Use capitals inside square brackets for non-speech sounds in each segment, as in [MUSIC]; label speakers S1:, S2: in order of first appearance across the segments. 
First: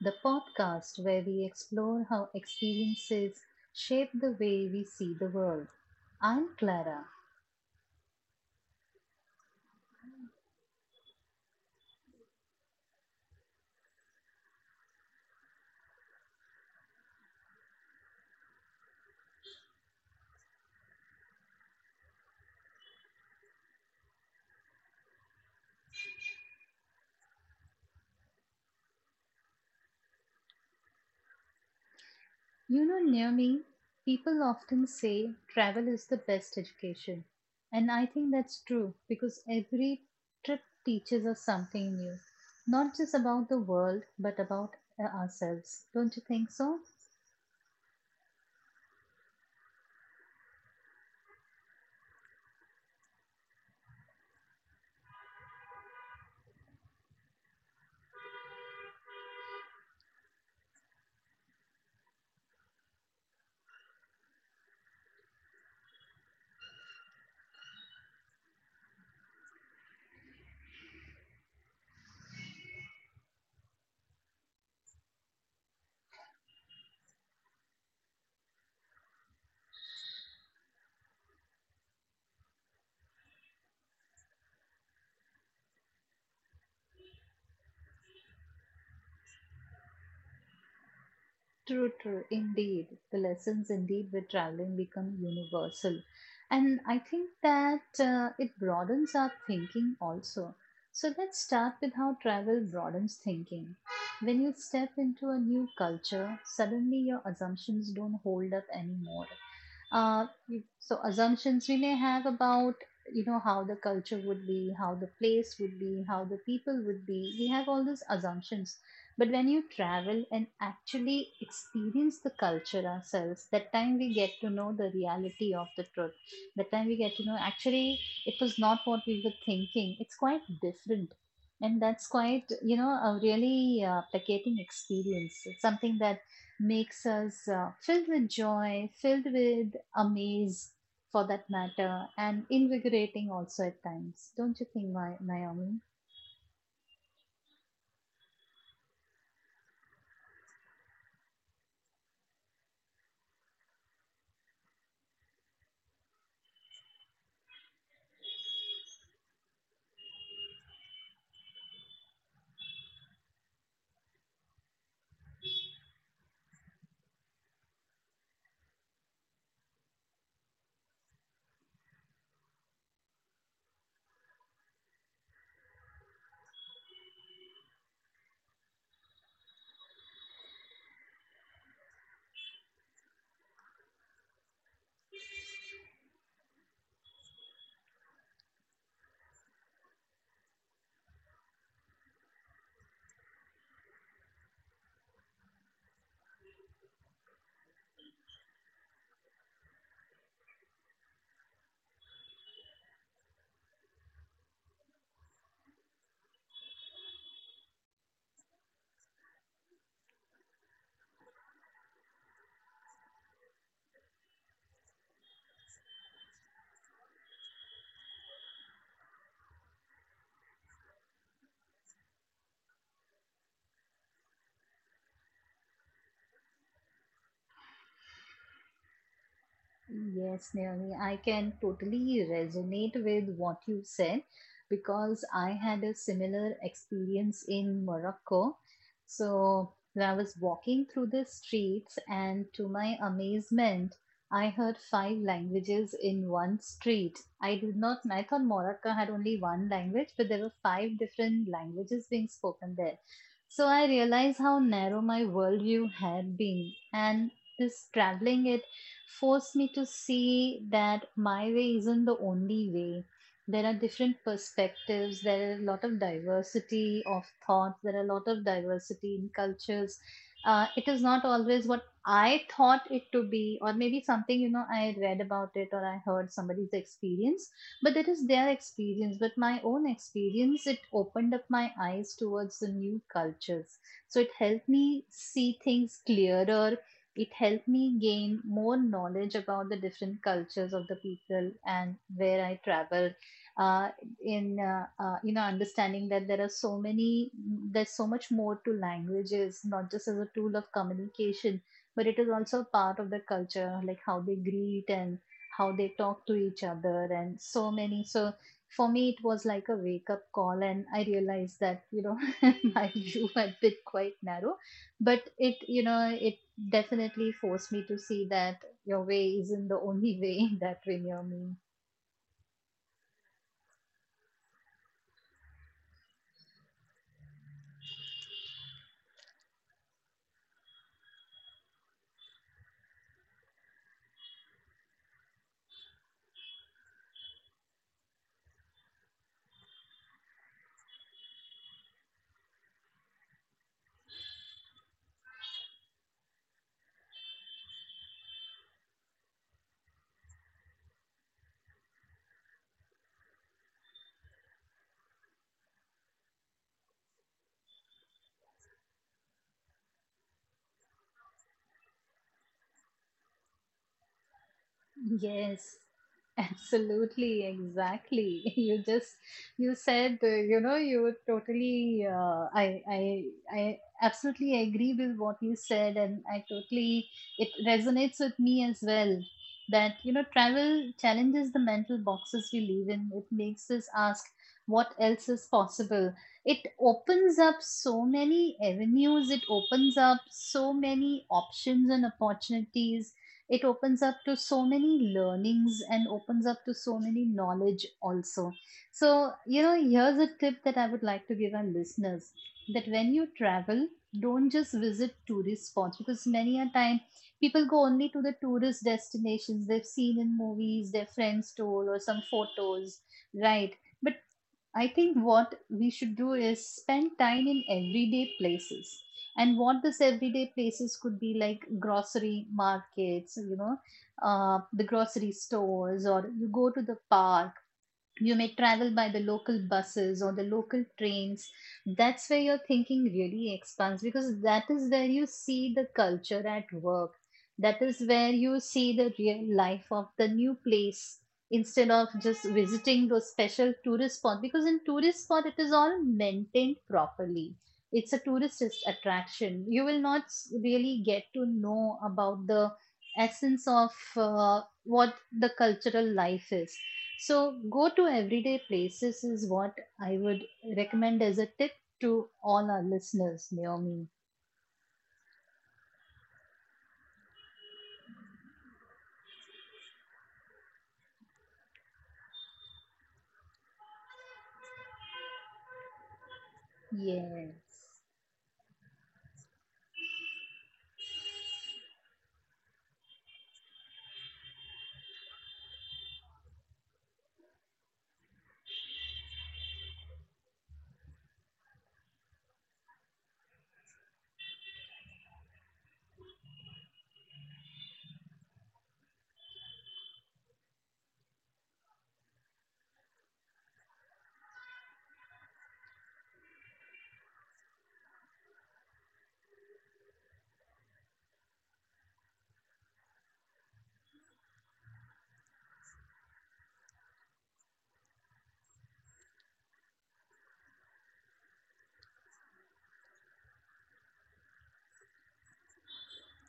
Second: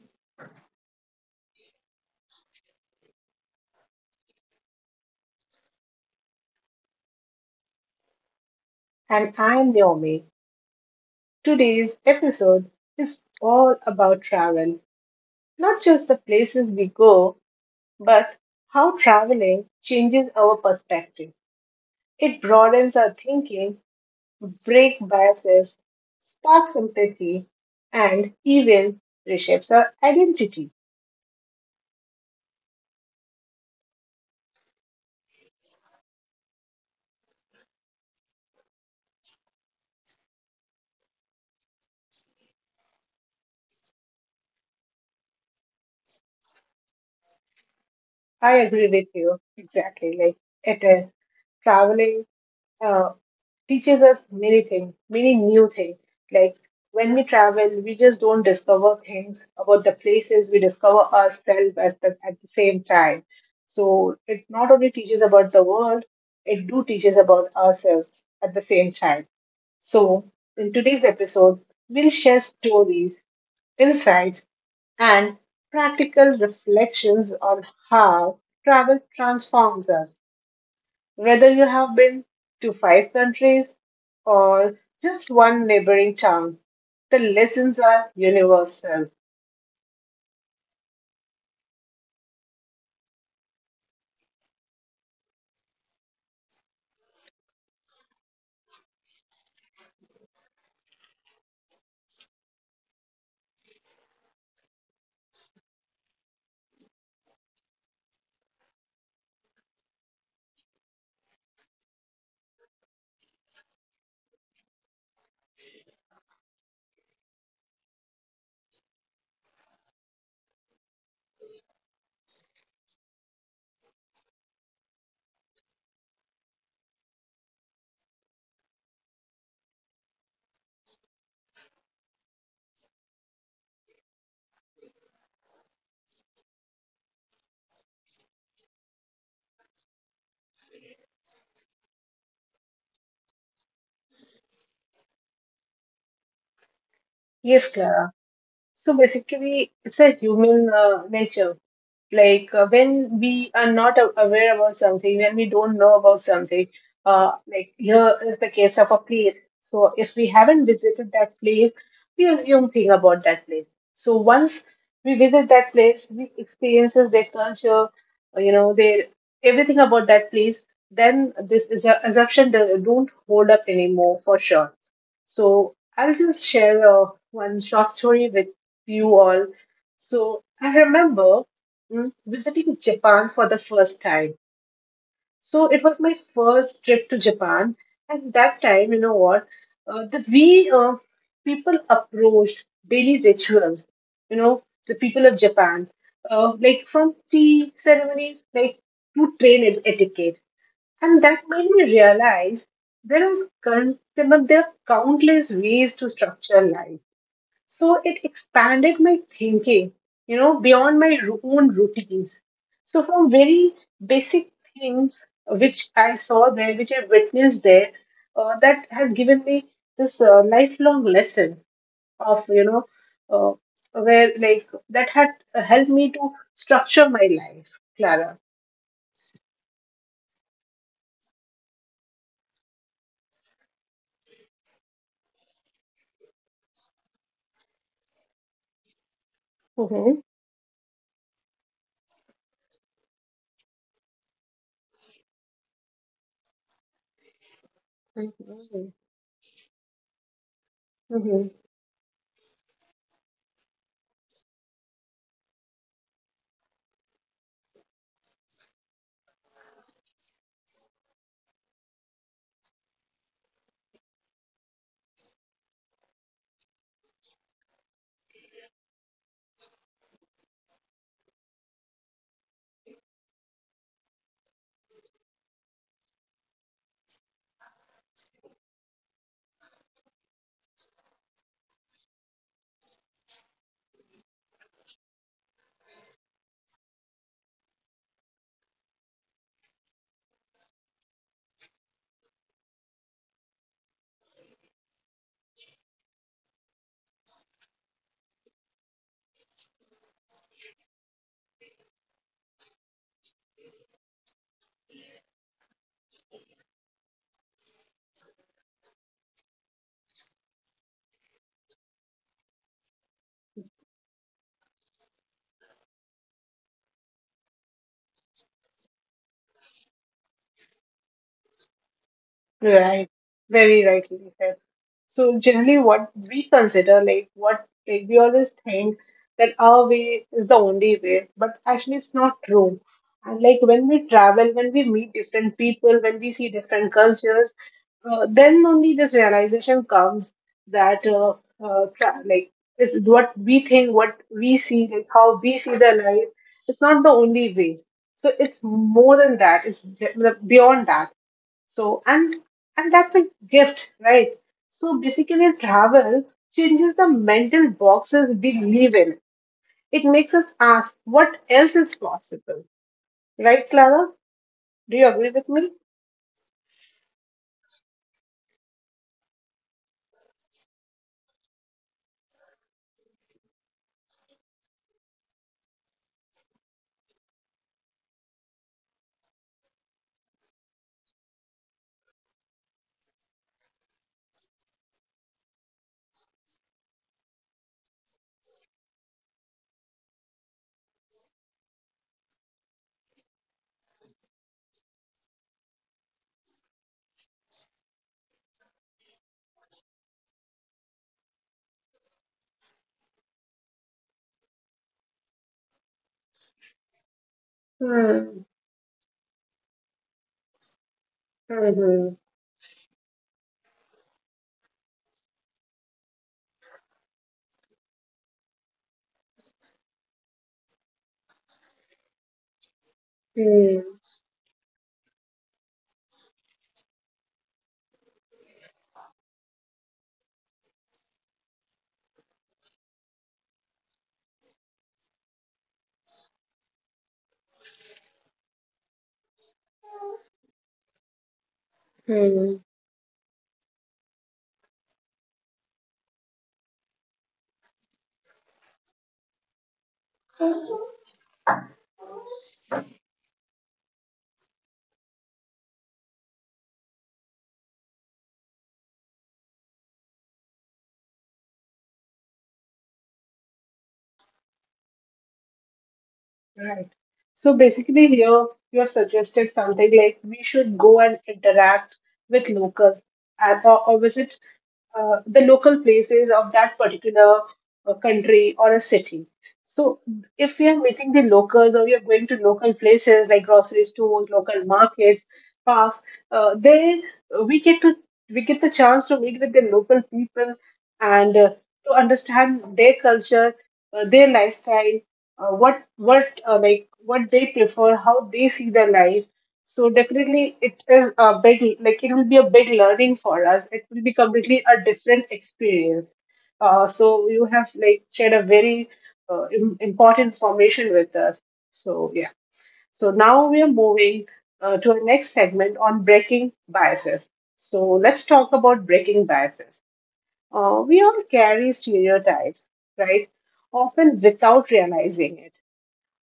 S1: the podcast where we explore how experiences shape the way we see the world. I'm Clara.
S2: And I'm Naomi. Today's episode is all about travel, not just the places we go, but how traveling changes our perspective. It broadens our thinking, breaks biases, sparks empathy, and even reshapes our identity.
S1: You know, near me, people often say travel is the best education. And I think that's true because every trip teaches us something new, not just about the world, but about ourselves. Don't you think so?
S2: I agree with you exactly. Like it is traveling uh, teaches us many things, many new things. Like when we travel, we just don't discover things about the places, we discover ourselves at the same time. So it not only teaches about the world, it do teaches about ourselves at the same time. So in today's episode, we'll share stories, insights, and practical reflections on how travel transforms us whether you have been to five countries or just one neighboring town, the lessons are universal.
S1: True, true, indeed. The lessons, indeed, with traveling become universal. And I think that it broadens our thinking also. So let's start with how travel broadens thinking. When you step into a new culture, suddenly your assumptions don't hold up anymore. Uh, so assumptions we may have about you know how the culture would be, how the place would be, how the people would be. We have all these assumptions. But when you travel and actually experience the culture ourselves, that time we get to know the reality of the truth. That time we get to know actually it was not what we were thinking. It's quite different. And that's quite, you know, a really placating experience. It's something that makes us filled with joy, filled with amaze for that matter, and invigorating also at times. Don't you think, Naomi?
S2: Yes, Clara. So basically, it's a human nature. Like when we are not aware about something, when we don't know about something, like here is the case of a place. So if we haven't visited that place, we assume thing about that place. So once we visit that place, we experiences their culture, you know, their everything about that place, then this is a assumption that don't hold up anymore for sure. So I'll just share one short story with you all. So I remember visiting Japan for the first time. So it was my first trip to Japan, and that time, you know what, the way people approached daily rituals, you know, the people of Japan, like from tea ceremonies, like to train etiquette, and that made me realize there are, there are countless ways to structure life. So it expanded my thinking, you know, beyond my own routines. So from very basic things which I saw there, which I witnessed there, that has given me this lifelong lesson of, you know, where like that had helped me to structure my life, Clara.
S1: Yes, Naomi, I can totally resonate with what you said because I had a similar experience in Morocco. So, when
S2: Mm-hmm.
S1: I was walking through the streets, and to my amazement, I heard five languages in one street. I did not, I thought
S2: Mhm.
S1: Morocco had only one language, but there were five
S2: Mhm.
S1: different languages being spoken there. So I realized how narrow my worldview had been. And this traveling forced me to see that my way isn't the only way. There are different perspectives, there are a lot of diversity of thoughts, there are a lot of diversity in cultures. It is not always what I thought it to be, or maybe something you know I read about it or I heard somebody's experience, but that is their experience. But my own experience, it opened up my eyes towards the new cultures. So it helped me see things clearer, it helped me gain more knowledge about the different cultures of the people and where I travel. Uh, in you know understanding that there are so many, there's so much more to languages, not just as a tool of communication, but it is also part of the culture, like how they greet and how they talk to each other, and so many. So for me it was like a wake up call and I realized that you know [LAUGHS] my view had been quite narrow but it you know it definitely forced me to see that your way isn't the only way [LAUGHS] that when you're.
S2: Right, very rightly said. So generally, what we consider, like what like we always think that our way is the only way, but actually it's not true. And like when we travel, when we meet different people, when we see different cultures, then only this realization comes that like it's what we think, what we see, like how we see the life, it's not the only way. So it's more than that. It's beyond that. So and that's a gift, right? So basically travel changes the mental boxes we live in. It makes us ask what else is possible. Right, Clara? Do you agree with
S1: Yes,
S2: me?
S1: absolutely, exactly. [LAUGHS] You said you know you were totally uh, I absolutely agree with what you said, and I totally it resonates with me as well. That you know travel challenges the mental boxes we live in. It makes us ask what else is possible. It opens up so many avenues. It opens up so many options and opportunities, it opens up to so many learnings and opens up to so many knowledge also. So you know here's a tip that I would like to give our listeners that when you travel don't just visit tourist spots because many a time people go only to the
S2: Hmm.
S1: tourist destinations they've seen in movies, their friends told or
S2: Hmm.
S1: some photos, right? But I think what we should do is spend time in everyday places. And what this everyday places could be like grocery markets, you
S2: Hmm.
S1: know, the grocery stores, or you go to the park, you may travel by the local buses or the local trains. That's where your thinking really expands because that is where you see the culture at work, that is where you see the real life of the new place instead of just
S2: Hmm.
S1: visiting those special tourist spots. Because in tourist spot it is all maintained properly, it's a tourist attraction. You will not really get to know about the essence of what the cultural life is. So, go to everyday places is what I would recommend as a tip to all our listeners, Naomi.
S2: Right. So basically, here you suggested something like we should go and interact with locals and or visit the local places of that particular
S1: Yes.
S2: country or a city. So, if we are meeting the locals or we are going to local places like grocery stores, local markets, parks, there we get to we get the chance to meet with the local people and to understand their culture, their lifestyle, what like what they prefer, how they see their life. So definitely it is a big, like it will be a big learning for us. It will be completely a different experience. So you have like shared a very important information with us. So yeah. So now we are moving to our next segment on breaking biases. So let's talk about breaking biases. We all carry stereotypes, right? Often without realizing it.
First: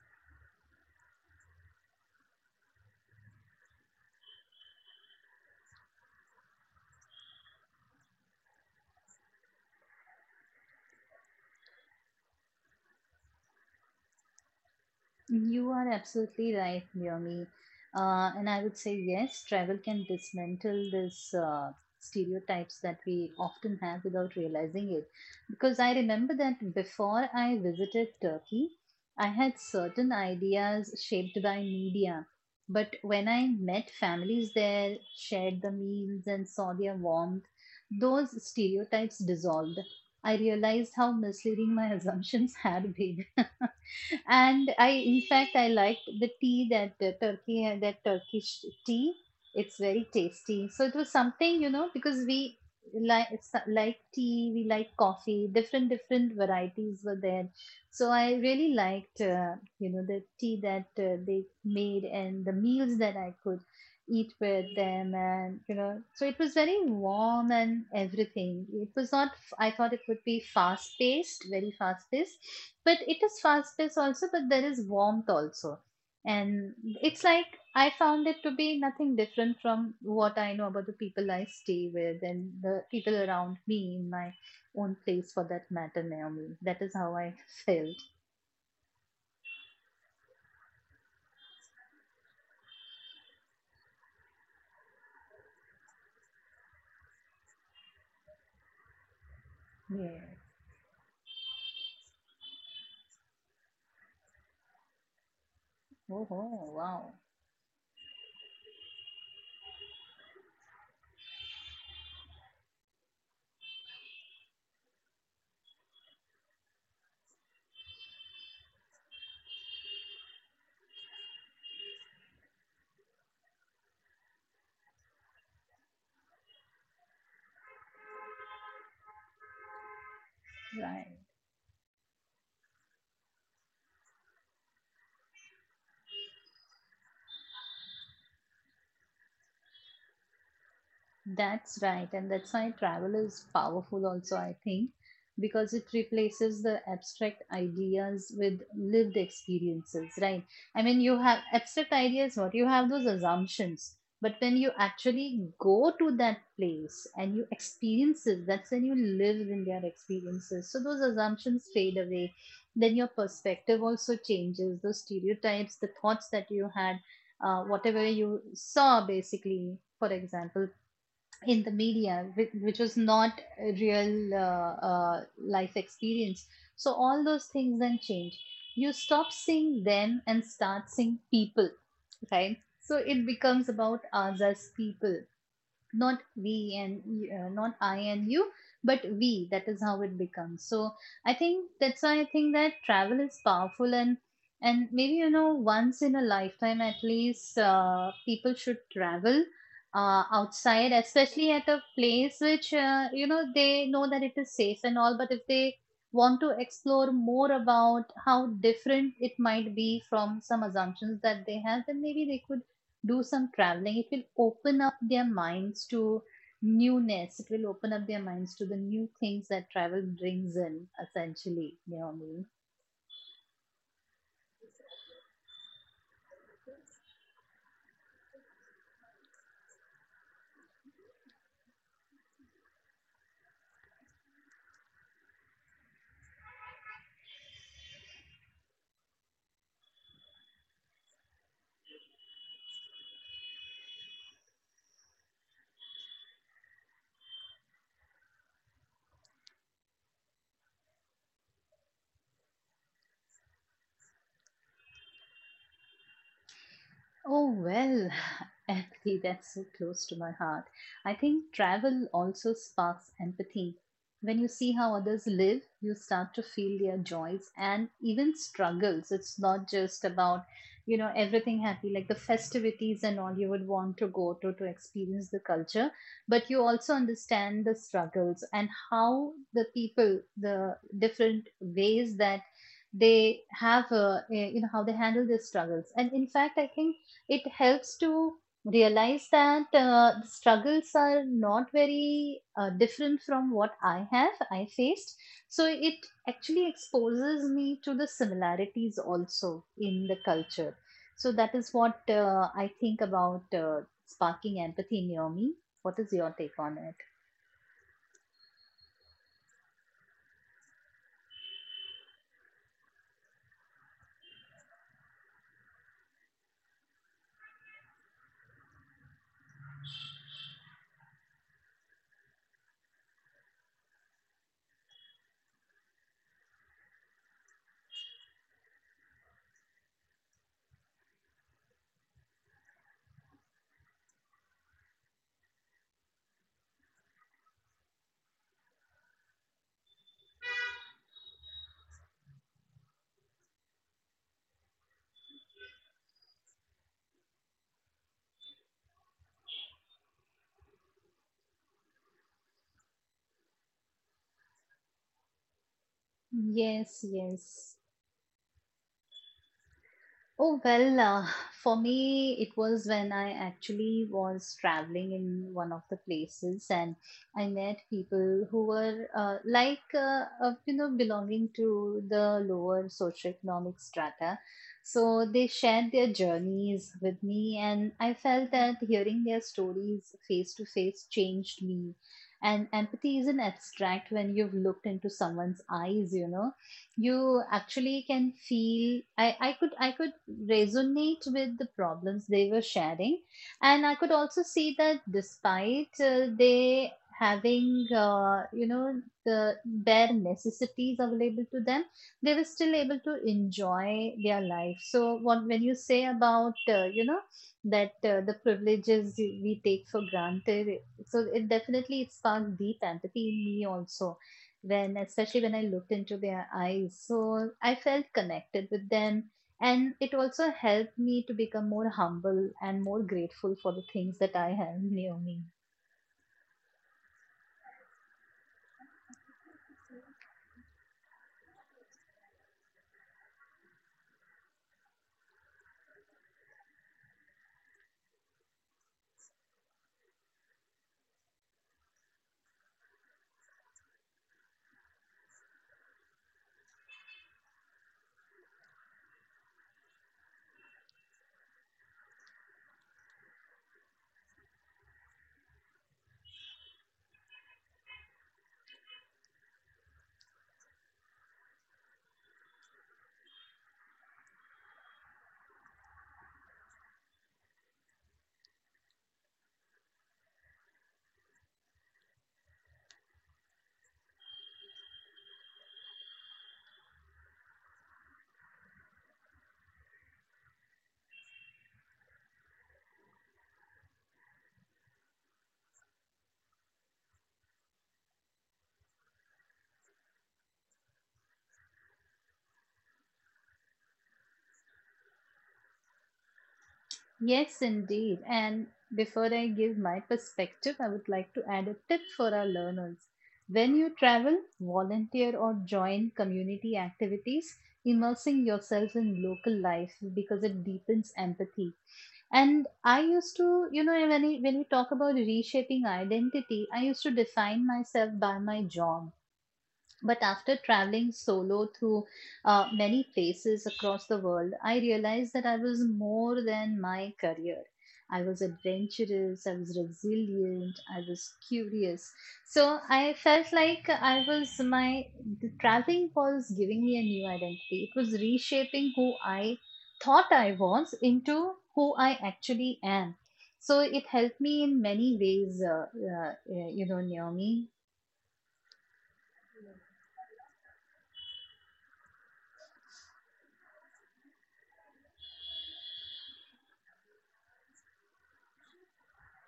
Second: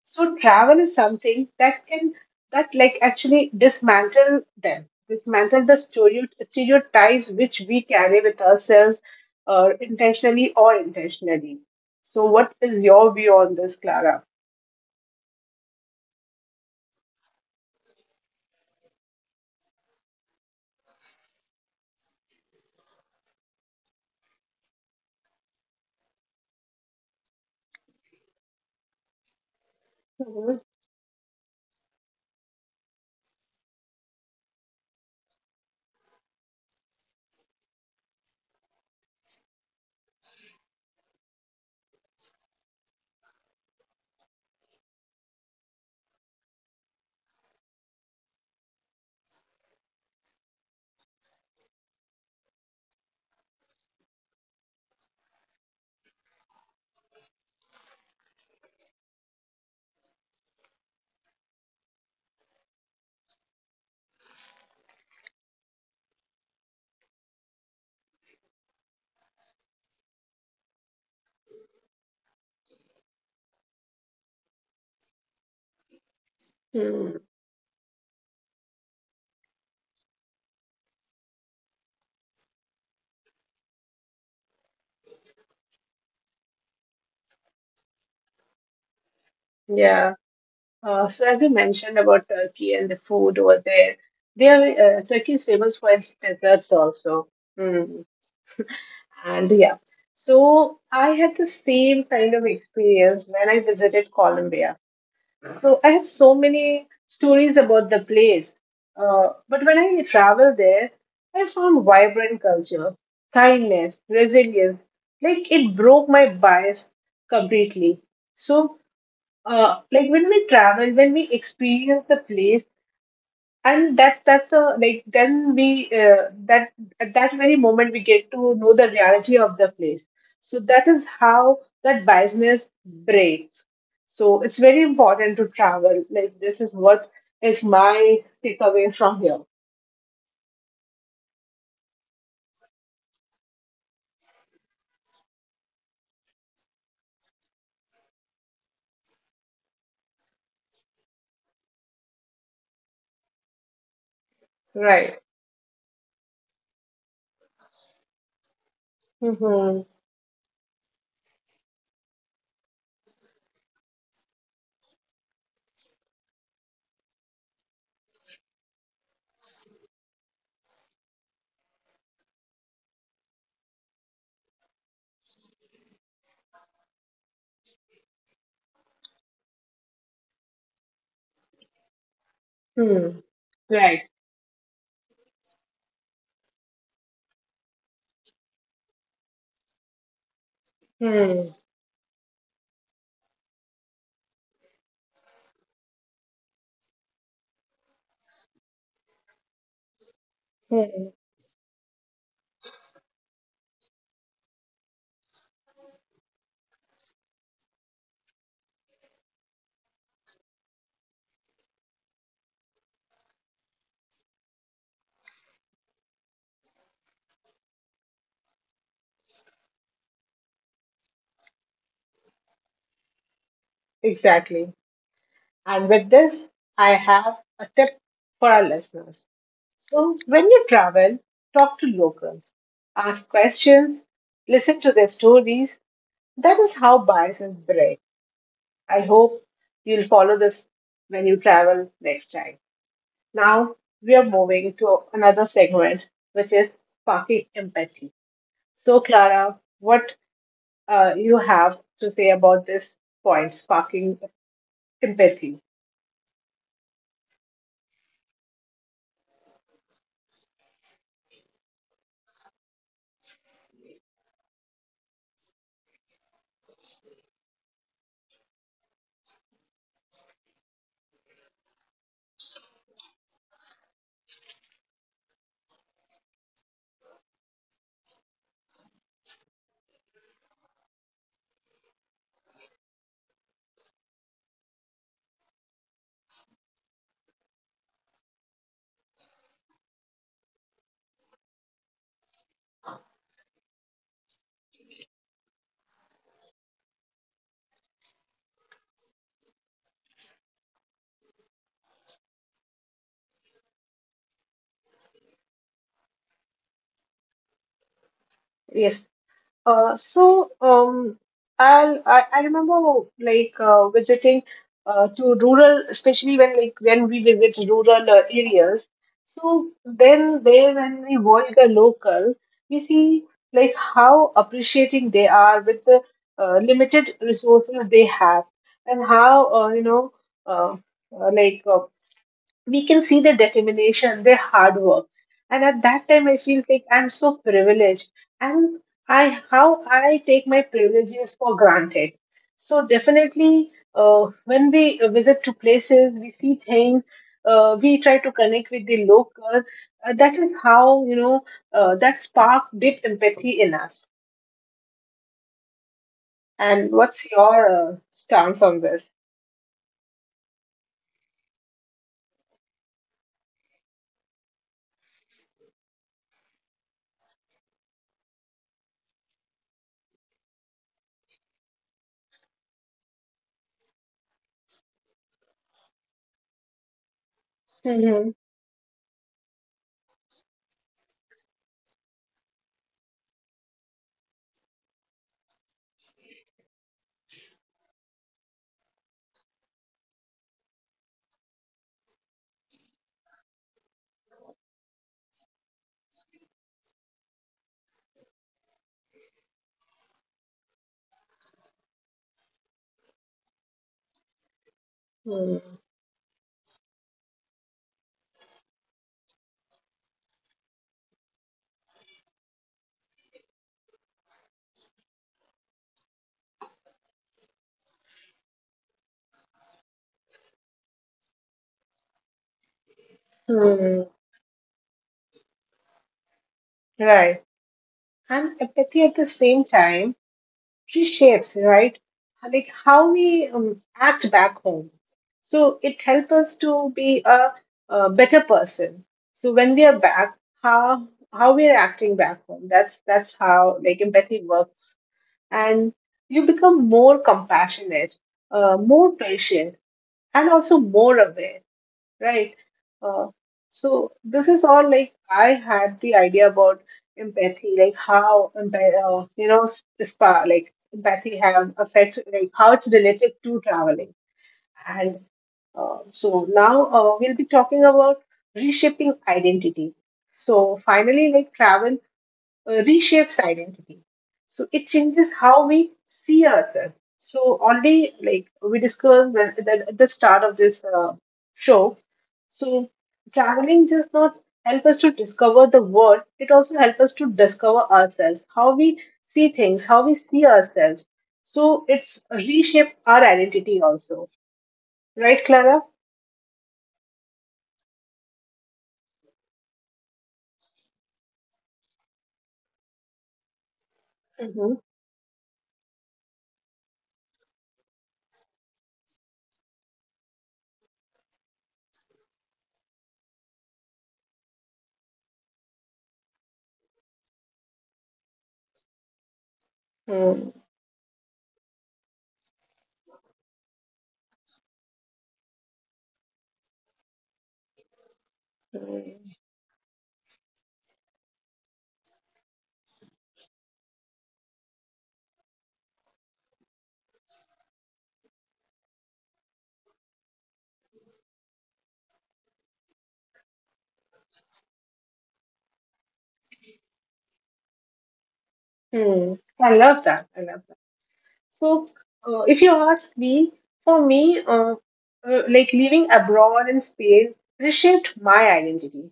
S2: So travel is something that can that like actually dismantle them, dismantle the stereotypes which we carry with ourselves, intentionally or intentionally. So, what is your view on this, Clara?
S1: You are absolutely right, Naomi. And I would say yes, travel can dismantle this stereotypes that we often have without realizing it. Because I remember that before I visited Turkey, I had certain
S2: Mhm.
S1: ideas shaped by media. But when I met families there, shared the meals, and saw their warmth, those stereotypes dissolved. I realized how misleading my [LAUGHS] assumptions had been. [LAUGHS] And I, in fact, I liked the tea that the Turkey had, that Turkish tea. It's very tasty. So it was something, you know, because we like like tea, we like coffee. Different different varieties were there. So I really liked, you know, the tea that they made and the meals that I could eat with them, and you know, so it was very warm and everything. It was not, I thought it would be fast paced, very fast paced, but it is fast paced also, but there is warmth also. And
S2: Hmm.
S1: it's like I found it to be nothing different from what I know about the people I stay with and the people around me in my own place for that matter, Naomi. That is how I [LAUGHS] felt.
S2: Yeah. So, as we mentioned about Turkey and the food over there, they are Turkey is famous for its desserts also. Hmm. And yeah.
S1: Yeah.
S2: So I had the same kind of experience when I visited Colombia. So I have so
S1: Oh,
S2: many
S1: wow.
S2: stories about the place. But when I travel there, I found vibrant culture, kindness, resilience. Like it broke my bias completely. So, like when we travel, when we experience the place, and that's a like then we that at that very moment we get to know the reality of the place. So that is
S1: Right.
S2: how that biasness breaks. So it's very important to travel. Like this is what is my takeaway from here.
S1: That's right, and that's why travel is powerful, also, I think, because it replaces the abstract ideas with lived experiences, right? I mean, you have abstract ideas, what you have those assumptions, but when you
S2: Right.
S1: actually go to that place and you experience it, that's when you live in
S2: Hmm.
S1: their experiences. So, those assumptions fade away, then your perspective also changes, those stereotypes, the thoughts that you had whatever you saw basically for example in the media, which was not a real life experience. So all those things then change. You stop seeing them and start seeing people, right? So
S2: Hmm.
S1: it becomes
S2: Right.
S1: about us as people, not we and not I and you, but we. That is how it becomes. So I
S2: Hmm.
S1: think that's why I think that travel is powerful and maybe you know once in a lifetime at least people should travel outside,
S2: Hmm.
S1: especially at a place which you know they know that it is safe and all. But if they want to explore more about how different it might be from some assumptions that they have, then maybe they could do some traveling. It will open up their minds to newness, it will open up their minds to the new things that travel brings in essentially, you know what I mean.
S2: Exactly. And with this I have a tip for our listeners. So, when you travel, talk to locals, ask questions, listen to their stories. That is how bias is bred. I hope you'll follow this when you travel next time. Now, we are moving to another segment, which is sparking empathy. So, Clara, what you have to say about this point, sparking empathy?
S1: Oh, well, [LAUGHS] empathy, that's so close to my heart. I think travel also sparks empathy. When you see how others live, you start to feel their joys and even struggles. It's not just about, you know, everything happy, like the festivities and all you would want to go to experience the culture, but you also understand the struggles and how the people, the different ways that they have, you know, how they handle their struggles. And in fact, I think it helps to realize that the struggles are not very different from what I have, I faced. So it actually exposes me to the similarities also in the culture. So that is what I think about sparking empathy in your me. What is your take on it?
S2: Yes. So I remember like visiting to rural, especially when like when we visit rural areas. So then there, when we work a local, we see like how appreciating they are with the limited resources they have, and how you know uh, like we can see their determination, their hard work. And at that time, I feel like I'm so privileged, and I how I take my privileges for granted. So definitely, when we visit to places, we see things. We try to connect with the local. That is how you know that spark deep empathy in us.
S1: Yes,
S2: And what's
S1: yes.
S2: your stance on this?
S1: Oh, well, for me, it was when I actually was traveling in one of the places and I met people who were you know, belonging to the lower socioeconomic strata. So they shared their journeys with me, and I
S2: Hmm.
S1: felt that hearing their stories face to face changed me. And empathy isn't abstract. When you've looked into someone's eyes, you know you actually can feel. I could resonate with the problems they were sharing and I could also see that despite they having you know the bare necessities available to them, they were still able to enjoy their life. So what when you
S2: Hmm.
S1: say about you know that the privileges we take for granted, so it definitely it sparked deep empathy in me also, when especially when I looked into their eyes. So I felt connected with them and it also helped me to become more humble and more grateful for the
S2: Hmm.
S1: things that I have near me.
S2: Right. And empathy at the same time shapes, right? Like how we act back home. So it helps us to be a better person. So when we are back, how we are acting back home. That's how like empathy works, and you become more compassionate, more patient, and also more aware, right? Uh, so this is all like I had the idea about empathy, like you know s- spa like empathy have affects like how it's related to traveling, and so now we'll be talking about reshaping identity. So finally, like travel reshapes identity. So it changes how we see ourselves. So only like we discussed at the start of this show, so traveling just not help us to discover the world. It also helps us to discover ourselves, how we see things, how we see ourselves. So it's reshape our identity also, right, Clara?
S1: Yes, indeed. And before I give my perspective, I would like to add a tip for our learners. When you travel,
S2: Mm-hmm.
S1: volunteer or join community activities, immersing yourself in local life because it deepens empathy. And I used to, you know, when I, when we talk about reshaping identity, I used to define myself by my job. But
S2: Hmm.
S1: after traveling solo through many places across the world, I realized that I was more than my career. I was
S2: Hmm.
S1: adventurous, I was resilient, I was curious. So I felt like I was my, the traveling was giving me a new identity. It was reshaping who I thought I was into who I actually am. So it helped me in many ways, you know, Naomi.
S2: Hmm. I love that. I love that. So, if you ask me, for me, like living abroad in Spain reshaped my identity.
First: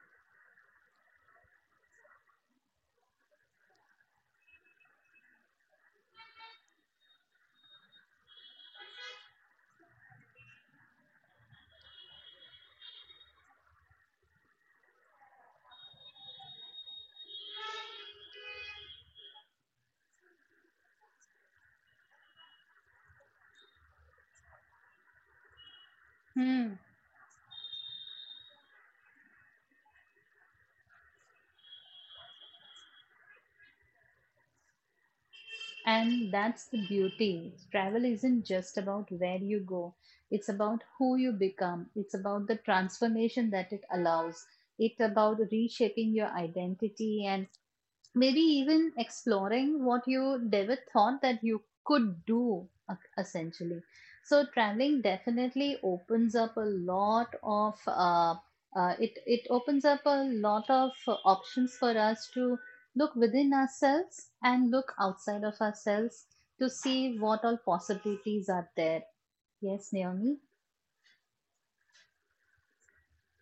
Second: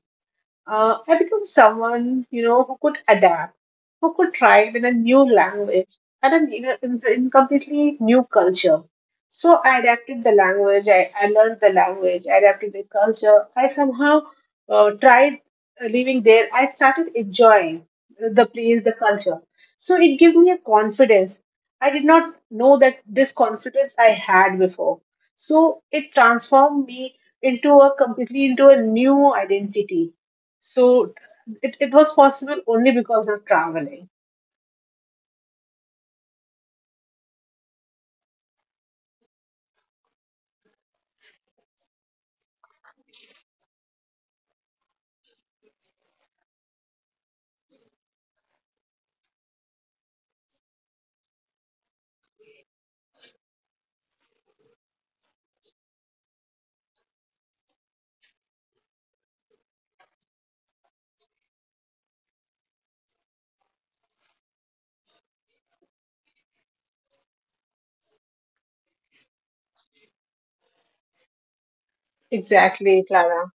S2: I became someone, you know, who could adapt, who could thrive in a new language and an in, a- in, in completely new culture. So I adapted the language, I learned the language, I adapted the culture. I somehow tried living there. I started enjoying the place, the culture. So it gave me a confidence. I did not know that this confidence I had before. So it transformed me into a new identity. So it was possible only because of traveling.
S1: And that's the beauty. Travel isn't just about where you go, it's about who you become, it's about the transformation that it allows, it's about reshaping your identity and maybe even exploring what you never thought that you could do essentially. So traveling definitely opens up a lot of uh, it opens up a lot of options for us to look within ourselves and look outside of ourselves to see what all possibilities are there, yes, Naomi.
S2: Exactly, Clara.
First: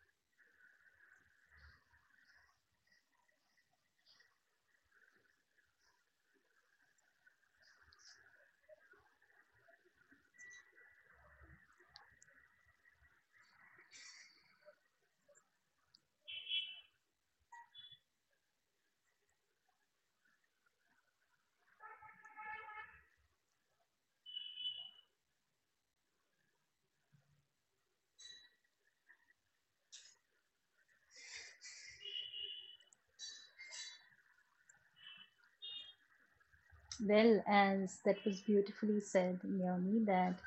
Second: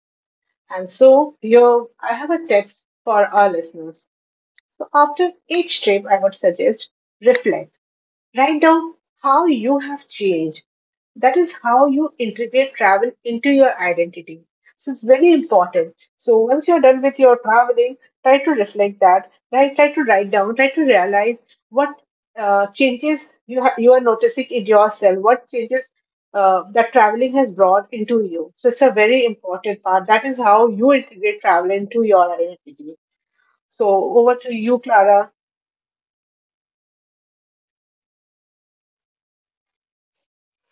S2: And so your I have a text for our listeners. So after each trip, I would suggest reflect. Write down how you have changed. That is how you integrate travel into your identity. So it's very important. So once you're done with your traveling, try to reflect that. Right, try to write down. Try to realize what changes you are noticing in yourself. What changes that traveling has brought into you. So it's a very important part. That is how you integrate travel into your identity. So over to you, Clara.
S1: Well, as that was beautifully said, Naomi, that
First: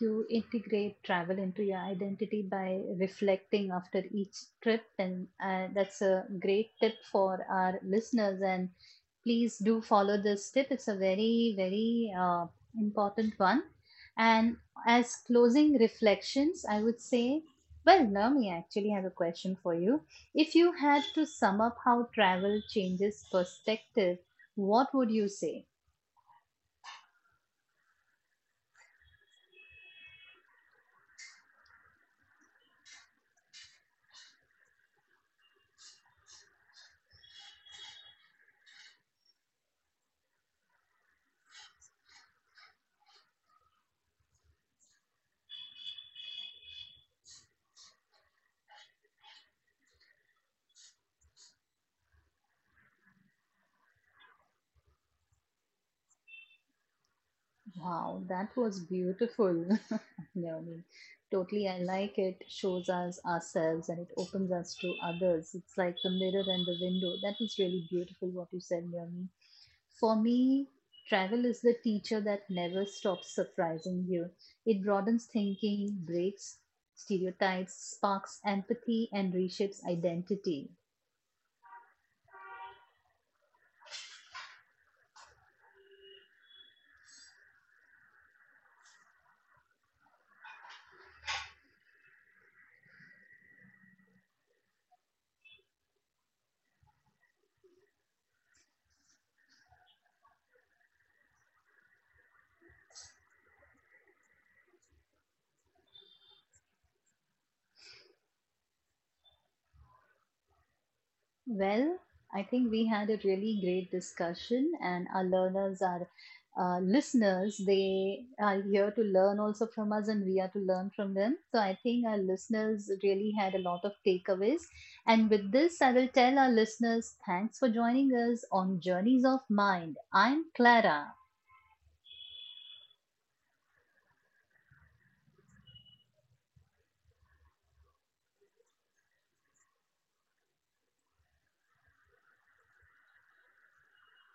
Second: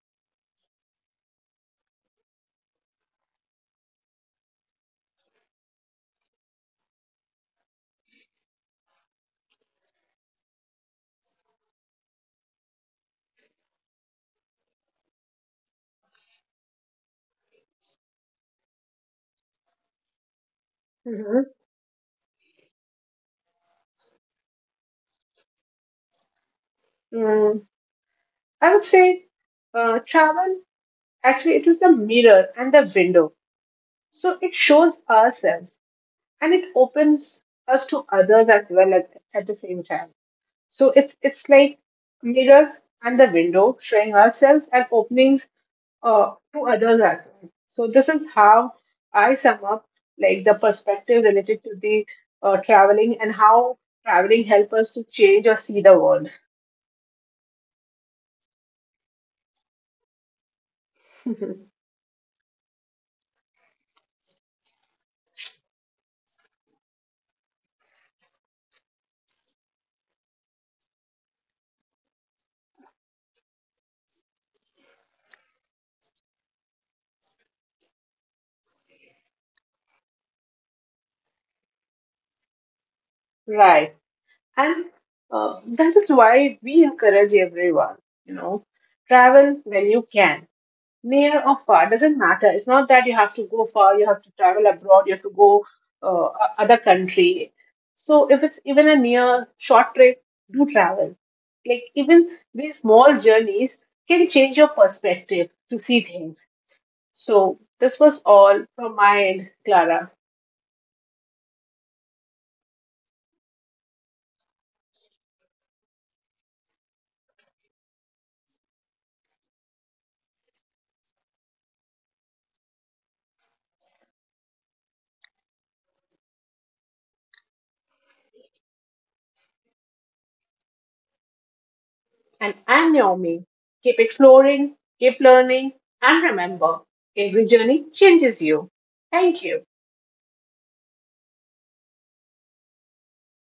S1: you integrate travel into your identity by reflecting after each trip. And that's a great tip for our listeners. And please do follow this tip. It's a very, very important one. And as closing reflections, I would say, well, Naomi, I actually have a question for you. If you had to
S2: Mhm.
S1: sum up how travel changes perspective, what would you say?
S2: Mm, I would say travel actually it is the mirror and the window. So it shows ourselves and it opens us to others as well at the same time. So it's like mirror and the window showing ourselves and openings to others as well. So this is how I sum up like the perspective related to the traveling and how traveling help us to change or see the world.
S1: Wow, that was beautiful. [LAUGHS] No, I mean,
S2: [LAUGHS]
S1: totally, I like it. Shows us ourselves and it opens us to others. It's like the mirror and the window. That was really beautiful what you said, Naomi. For me, travel is the teacher that never stops surprising you. It broadens thinking, breaks stereotypes, sparks empathy, and reshapes identity.
S2: Right. And that is why we encourage everyone, you know, travel when you can, near or far. Doesn't matter, it's not that you have to go far, you have to travel abroad, you have to go uh, other country. So if it's even a near short trip, do travel. Like even these small journeys can change your perspective to see things. So this was all from my end, Clara.
S1: Well, I think we had a really great discussion, and our learners are listeners. They are here to learn also from us, and we are to learn from them. So I think our listeners really had a lot of takeaways. And with this, I will tell our listeners thanks for joining us on Journeys of Mind. I'm Clara.
S2: And I'm Naomi. Keep exploring, keep learning, and remember, every journey changes you. Thank you.